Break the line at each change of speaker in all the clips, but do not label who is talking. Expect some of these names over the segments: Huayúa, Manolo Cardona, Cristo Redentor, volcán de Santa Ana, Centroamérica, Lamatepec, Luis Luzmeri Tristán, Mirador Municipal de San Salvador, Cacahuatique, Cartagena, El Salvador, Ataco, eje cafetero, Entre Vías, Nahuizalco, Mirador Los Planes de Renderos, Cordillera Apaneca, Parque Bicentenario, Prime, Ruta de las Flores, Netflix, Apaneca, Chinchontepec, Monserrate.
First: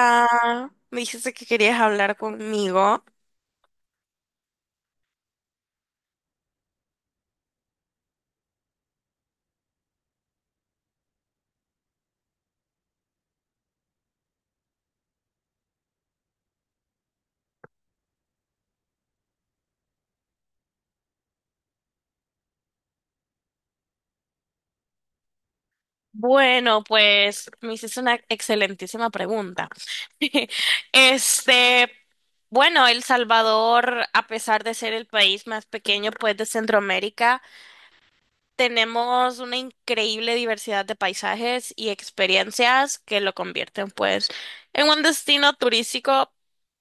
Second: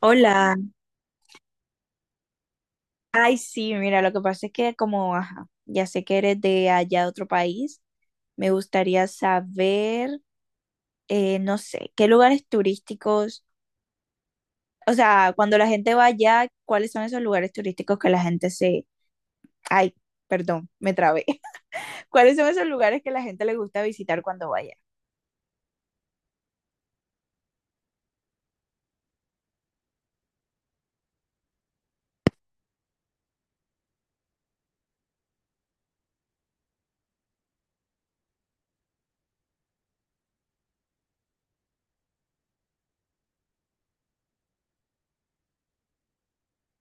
Hola,
me dijiste que querías hablar conmigo.
ay sí, mira, lo que pasa es que como, ajá, ya sé que eres de allá de otro país, me gustaría saber, no sé, qué lugares turísticos, o sea, cuando la gente va allá, ¿cuáles son esos lugares turísticos que la gente se, ay, perdón, me trabé, ¿cuáles son esos lugares que la gente le gusta visitar cuando vaya?
Bueno, pues me hiciste una excelentísima pregunta. Este, bueno, El Salvador, a pesar de ser el país más pequeño, pues, de Centroamérica, tenemos una increíble diversidad de paisajes y experiencias que lo convierten, pues, en un destino turístico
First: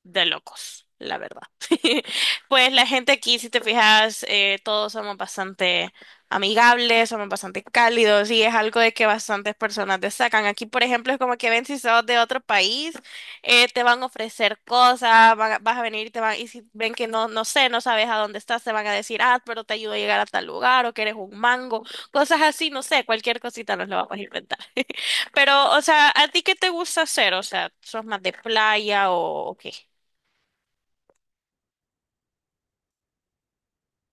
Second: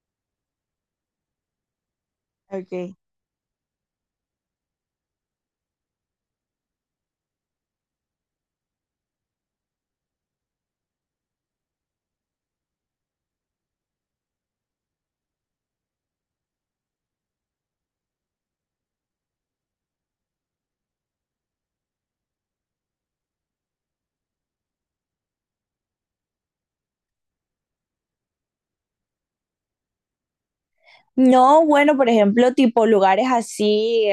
de locos, la verdad. Pues la
Okay.
gente aquí, si te fijas, todos somos bastante amigables, somos bastante cálidos y es algo de que bastantes personas destacan. Aquí, por ejemplo, es como que ven si sos de otro país te van a ofrecer cosas, vas a venir y te van, y si ven que no, no sé, no sabes a dónde estás, te van a decir, ah, pero te ayudo a llegar a tal lugar o que eres un mango, cosas así, no sé, cualquier cosita nos la vamos a inventar. Pero, o sea, ¿a ti qué te gusta hacer? O sea, ¿sos más de playa o qué?
No, bueno, por ejemplo, tipo lugares así.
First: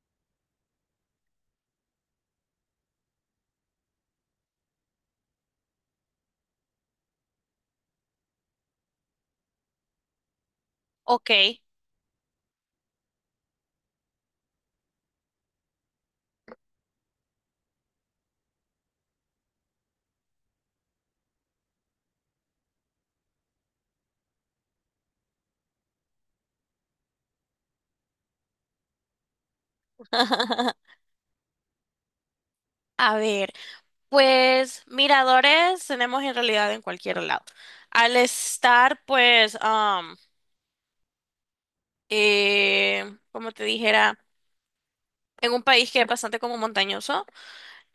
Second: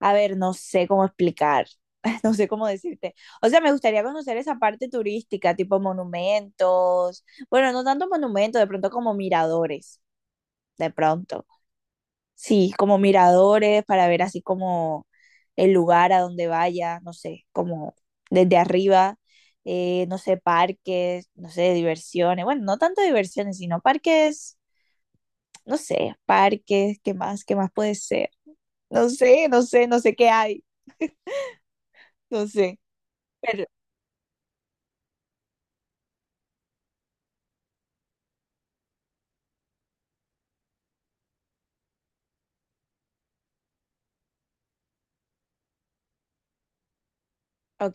A ver, no sé cómo explicar, no sé cómo decirte. O sea, me gustaría conocer esa parte turística, tipo monumentos. Bueno, no tanto monumentos, de pronto como miradores, de
Ok.
pronto. Sí, como miradores para ver así como el lugar a donde vaya, no sé, como desde arriba, no sé, parques, no sé, diversiones. Bueno, no tanto diversiones, sino parques, no sé, parques, ¿qué más? ¿Qué más puede ser? No sé, no sé, no sé qué hay, no sé.
A ver, pues miradores tenemos en realidad en cualquier lado. Al estar, pues, eh, como te dijera, en un país que es bastante como montañoso,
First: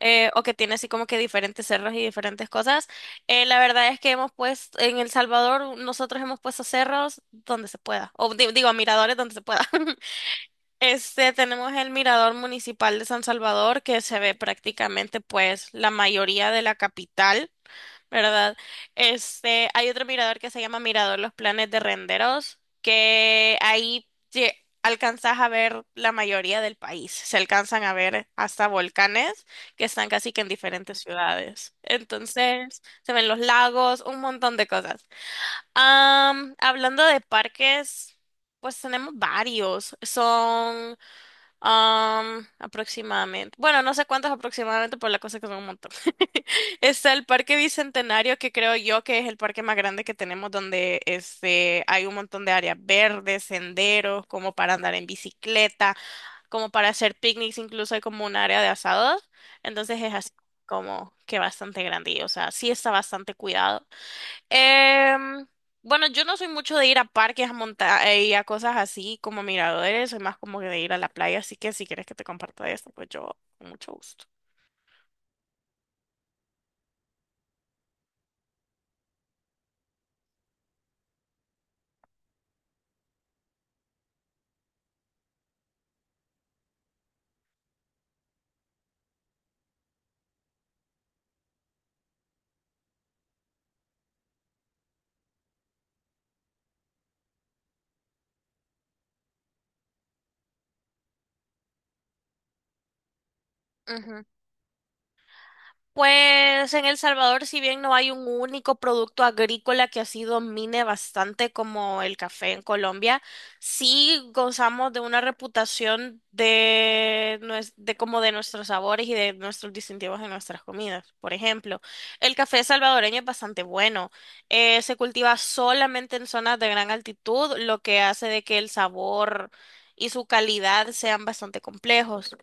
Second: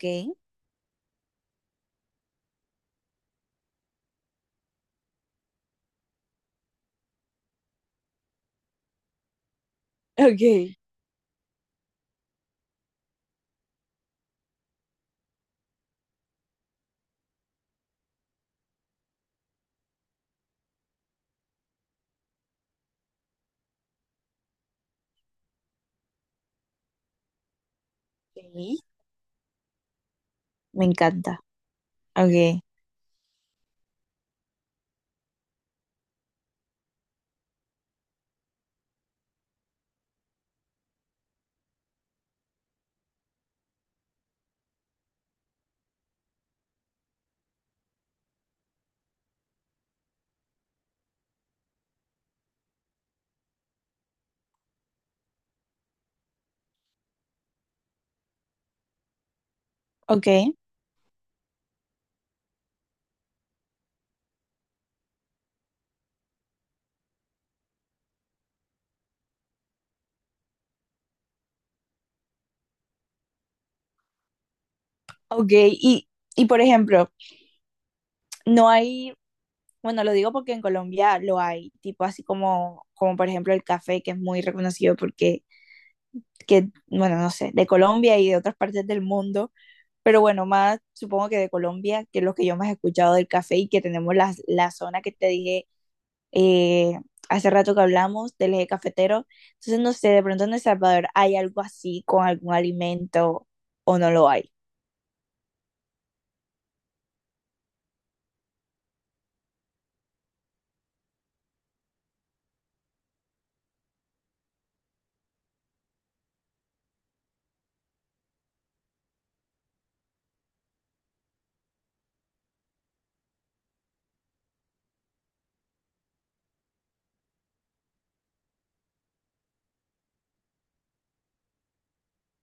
o que tiene así como que diferentes cerros y diferentes cosas. La verdad es que hemos puesto, en El Salvador, nosotros hemos puesto cerros donde se pueda, o digo, miradores donde se pueda.
ok.
Tenemos el Mirador Municipal de San Salvador, que se ve prácticamente pues la mayoría de la capital. ¿Verdad? Hay otro mirador que se llama Mirador Los Planes de Renderos, que ahí alcanzas a ver la mayoría del país. Se alcanzan a ver hasta
Ok,
volcanes que están casi que en
me
diferentes
encanta.
ciudades.
Ok,
Entonces, se ven los lagos, un montón de cosas. Hablando de parques, pues tenemos varios. Aproximadamente. Bueno, no sé cuántos aproximadamente, pero la cosa es que son un montón. Está el Parque Bicentenario, que creo yo que es el parque más grande que tenemos, donde este, hay un montón de áreas verdes, senderos, como para andar en bicicleta, como para hacer picnics, incluso hay como un área de asados. Entonces es
ok,
así como que bastante grande, y, o sea, sí está bastante cuidado. Em, bueno, yo no soy mucho de ir a parques, a montar y a cosas así como miradores, soy más como que de ir a la playa, así que si quieres que te comparta esto, pues yo con mucho gusto.
ok. Y por ejemplo, no hay, bueno, lo digo porque en Colombia lo hay, tipo así como, como por ejemplo el café, que es muy reconocido porque, que, bueno, no sé, de Colombia y de otras partes del mundo, pero bueno, más supongo que de Colombia, que es lo que yo más he escuchado del café y que tenemos la zona que te dije eh, hace rato que hablamos del eje cafetero. Entonces, no sé, de pronto en El Salvador hay algo así con algún alimento o no lo hay.
Pues en El Salvador, si bien no hay un único producto agrícola que así domine bastante como el café en Colombia, sí gozamos de una reputación de, de como de nuestros sabores y de nuestros distintivos en nuestras comidas. Por ejemplo, el café salvadoreño es bastante bueno. Se cultiva solamente en zonas de gran altitud, lo que hace de que el sabor y su calidad sean bastante complejos.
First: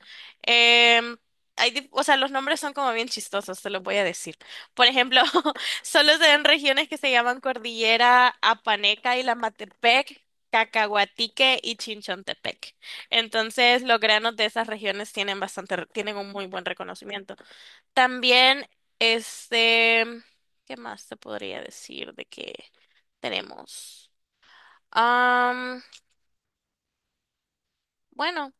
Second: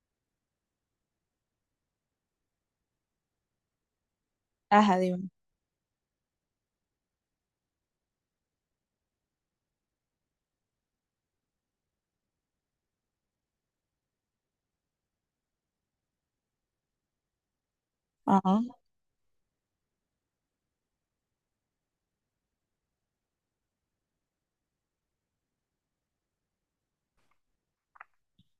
Em, hay, o sea, los nombres son como bien chistosos, te los voy a decir. Por
Ajá,
ejemplo,
dime.
solo se ven regiones que se llaman Cordillera Apaneca y Lamatepec, Cacahuatique y Chinchontepec. Entonces, los granos de esas regiones tienen bastante, tienen un muy buen reconocimiento.
Ajá.
También, este, ¿qué más te podría decir de que tenemos? Am, bueno.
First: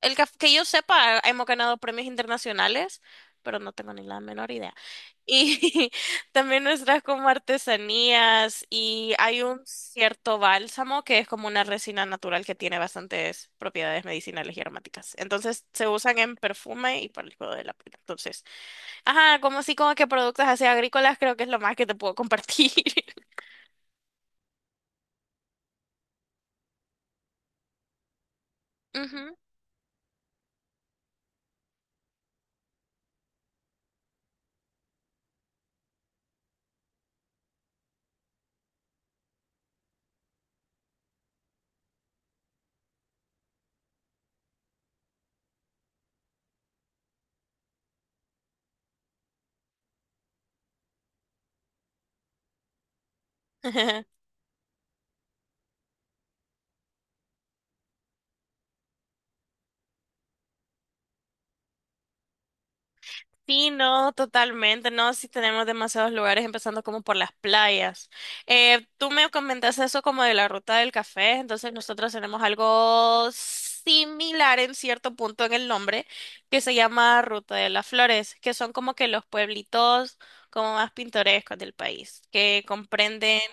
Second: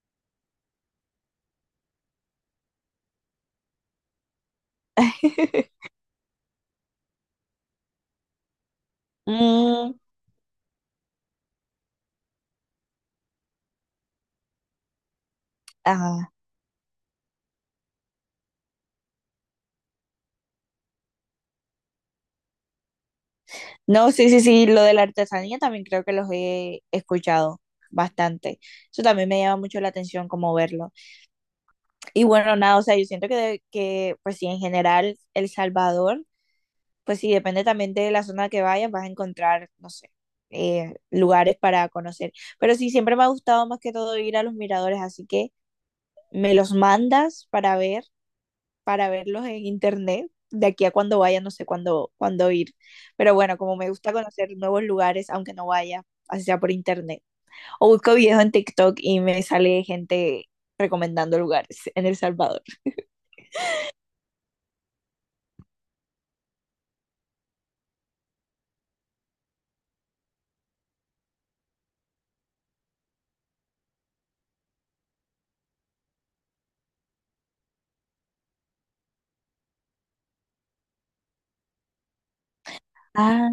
El que yo sepa, hemos ganado premios internacionales, pero no tengo ni la menor idea. Y también nuestras como artesanías y hay un
Mm,
cierto bálsamo que es como una resina natural que tiene bastantes propiedades medicinales y aromáticas. Entonces se usan
ajá.
en perfume y para el cuidado de la piel. Entonces, ajá, como así como que productos así agrícolas creo que es lo más que te puedo compartir.
No, sí, sí, sí, lo de la artesanía también creo que los he escuchado bastante. Eso también
Ujú.
me llama mucho la atención como verlo. Y bueno, nada, o sea, yo siento que, de- que pues sí, en general El Salvador. Pues sí, depende también de la zona que vayas, vas a encontrar, no sé, lugares para conocer. Pero sí, siempre me ha gustado más que todo ir a los miradores, así que me los mandas para ver, para verlos en internet. De aquí a cuando vaya, no sé cuándo, cuándo ir. Pero bueno, como me gusta conocer nuevos lugares, aunque no vaya, así sea por internet. O busco videos en TikTok y me sale gente recomendando lugares en El Salvador.
Sí, no, totalmente, no, sí tenemos demasiados lugares, empezando como por las playas. Tú me comentaste eso como de la ruta del café, entonces nosotros tenemos algo similar en cierto punto en el nombre, que se llama Ruta de las Flores, que son como que los pueblitos como más pintorescos del país, que comprenden
Ah,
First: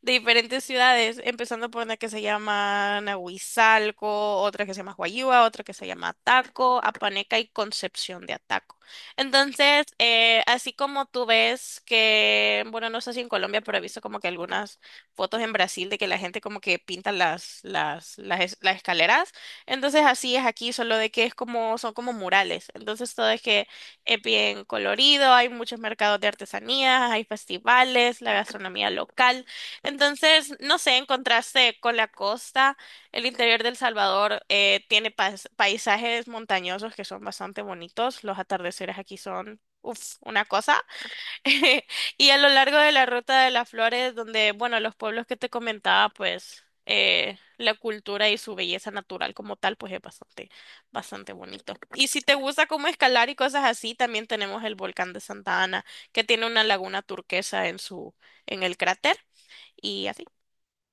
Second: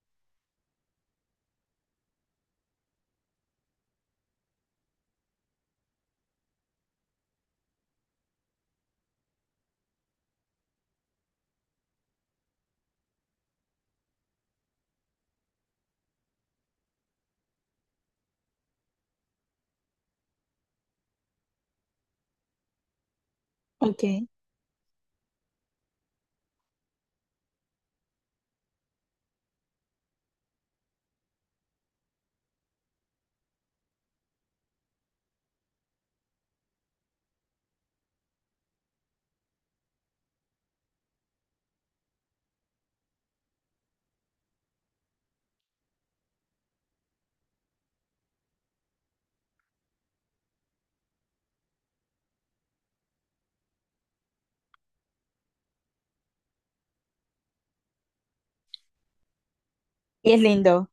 de diferentes ciudades, empezando por una que se llama Nahuizalco, otra que se llama Huayúa, otra que se llama Ataco, Apaneca y Concepción de Ataco. Entonces, así como tú ves que, bueno, no sé si en Colombia, pero he visto como que algunas fotos en Brasil de que la gente como que pinta las escaleras. Entonces, así es aquí, solo de que es como, son como murales. Entonces, todo es que
ok.
es
Y
bien colorido, hay muchos mercados de artesanías, hay festivales, la gastronomía local. Entonces, no sé, en contraste con la costa, el interior del Salvador tiene paisajes montañosos que son bastante bonitos. Los atardeceres aquí son, uff, una cosa. Y a lo largo de la Ruta de las Flores, donde, bueno, los pueblos que te comentaba, pues la cultura y su belleza natural como tal, pues es bastante, bastante bonito. Y si te gusta como escalar y cosas así, también tenemos el volcán de Santa Ana, que tiene una laguna turquesa en su, en el cráter y así.
es lindo.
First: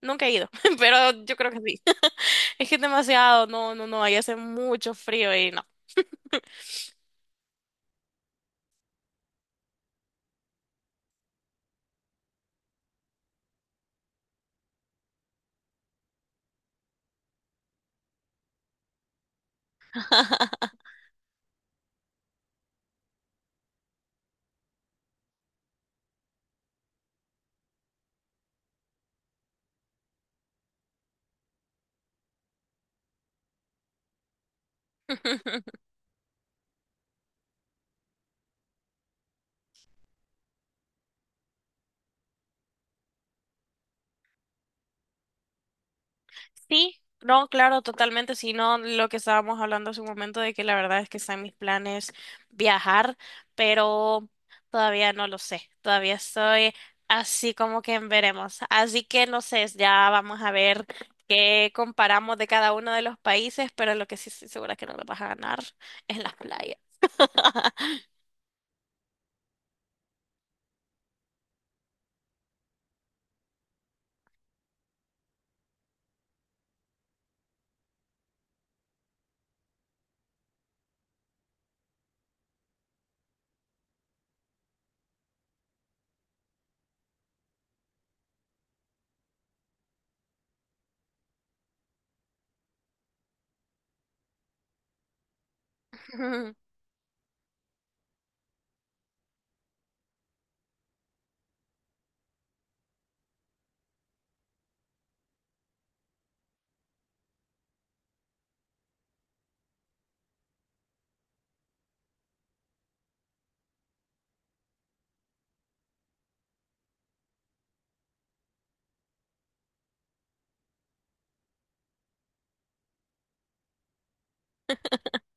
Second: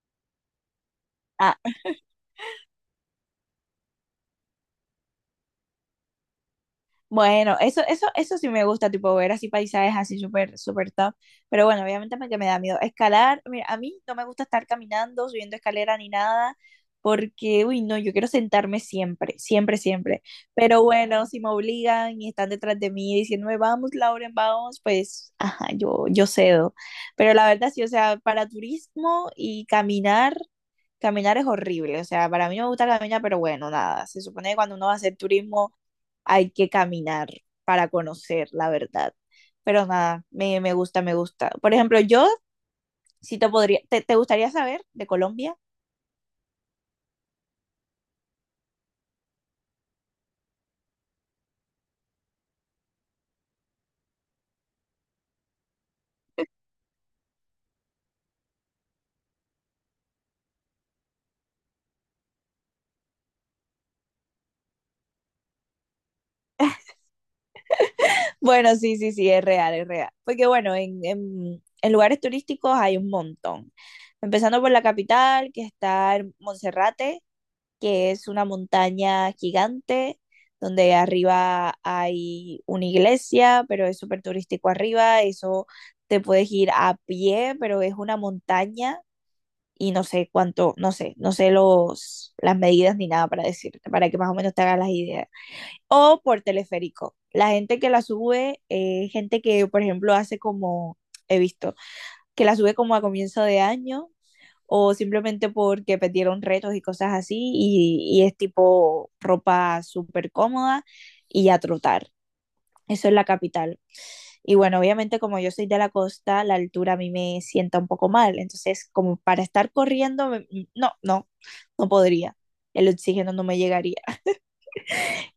Nunca he ido, pero yo creo que sí. Es que es demasiado, no, no, no, ahí hace mucho frío y no.
Bueno, eso sí me gusta, tipo ver así paisajes así súper, súper top. Pero bueno, obviamente me, que me da miedo. Escalar, mira, a mí no me gusta estar caminando, subiendo escalera ni nada, porque, uy, no, yo quiero sentarme siempre, siempre, siempre. Pero bueno, si me obligan y están detrás de mí diciéndome, vamos, Lauren, vamos, pues, ajá, yo cedo. Pero la verdad sí, o sea, para turismo y caminar, caminar es horrible. O sea, para mí no me gusta caminar, pero bueno, nada, se supone que cuando uno va a hacer turismo hay que caminar para conocer la verdad. Pero nada, me gusta, me gusta. Por ejemplo, yo si te podría, te, ¿gustaría saber de Colombia?
Sí, no, claro, totalmente, si no lo que estábamos hablando hace un momento de que la verdad es que están mis planes viajar, pero todavía no lo sé, todavía estoy así como que en veremos. Así que no sé, ya vamos a ver qué comparamos de cada uno de los países, pero lo que sí estoy segura que no lo vas a ganar es las playas.
Bueno, sí, sí, sí, es real, es real. Porque bueno, en lugares turísticos hay un montón. Empezando por la capital, que está en Monserrate, que es una montaña gigante, donde arriba hay una iglesia, pero es súper turístico arriba, eso te puedes ir a pie, pero es una montaña y no sé cuánto, no sé, no sé los, las medidas ni nada para decirte, para que más o menos te hagas las ideas. O por teleférico. La gente que la sube, gente que, por ejemplo, hace como, he visto, que la sube como a comienzo de año o simplemente porque perdieron retos y cosas así y es tipo ropa súper cómoda y a trotar. Eso es la capital. Y bueno, obviamente como yo soy de la costa, la altura a mí me sienta un poco mal. Entonces, como para estar corriendo, me- no, no, no podría. El oxígeno no me llegaría.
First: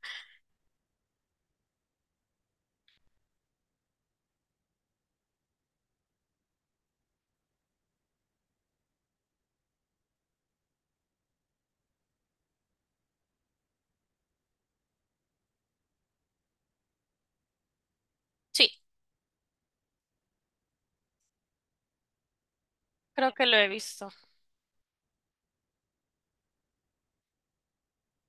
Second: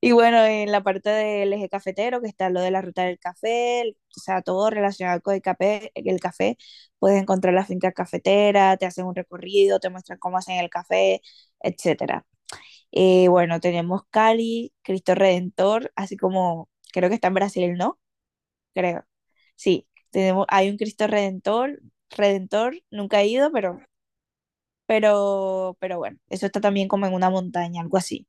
Y bueno, en la parte del eje cafetero, que está lo de la ruta del café, el- o sea, todo relacionado con el café, puedes encontrar la finca cafetera, te hacen un recorrido, te muestran cómo hacen el café, etcétera. Bueno, tenemos Cali, Cristo Redentor, así como creo que está en Brasil, ¿no?
Sí,
Creo. Sí, tenemos, hay un Cristo Redentor, Redentor, nunca he
creo que
ido,
lo he visto.
pero bueno, eso está también como en una montaña, algo así.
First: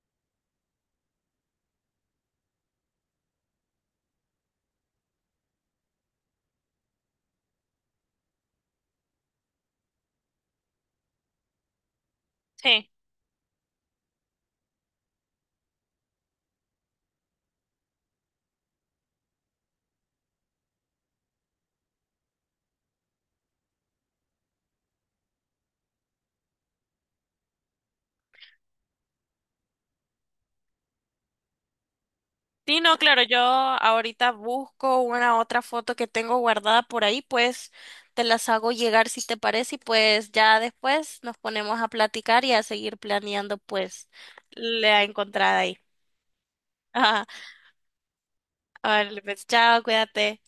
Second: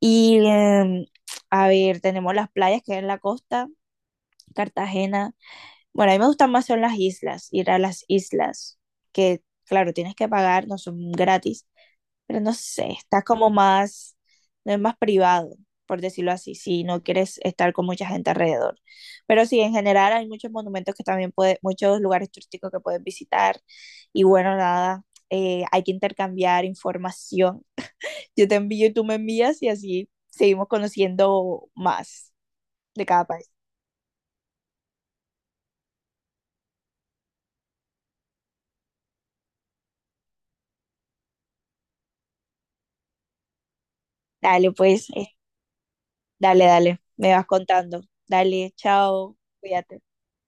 Y a ver, tenemos las playas que hay en la costa, Cartagena. Bueno, a mí me gustan más son las islas, ir a las islas, que claro, tienes que pagar, no son gratis, pero no sé,
Sí.
está como más, no es más privado, por decirlo así, si no quieres estar con mucha gente alrededor. Pero sí, en general hay muchos monumentos que también puedes, muchos lugares turísticos que puedes visitar y bueno, nada, hay que intercambiar información. Yo te envío y tú me envías y así seguimos conociendo más
Sí, no,
de
claro,
cada
yo
país.
ahorita busco una otra foto que tengo guardada por ahí, pues te las hago llegar si te parece y pues ya después nos ponemos a platicar y a seguir planeando pues
Dale,
la
pues,
encontrada ahí.
dale, dale,
Ajá.
me vas contando. Dale,
Vale,
chao,
pues chao,
cuídate.
cuídate.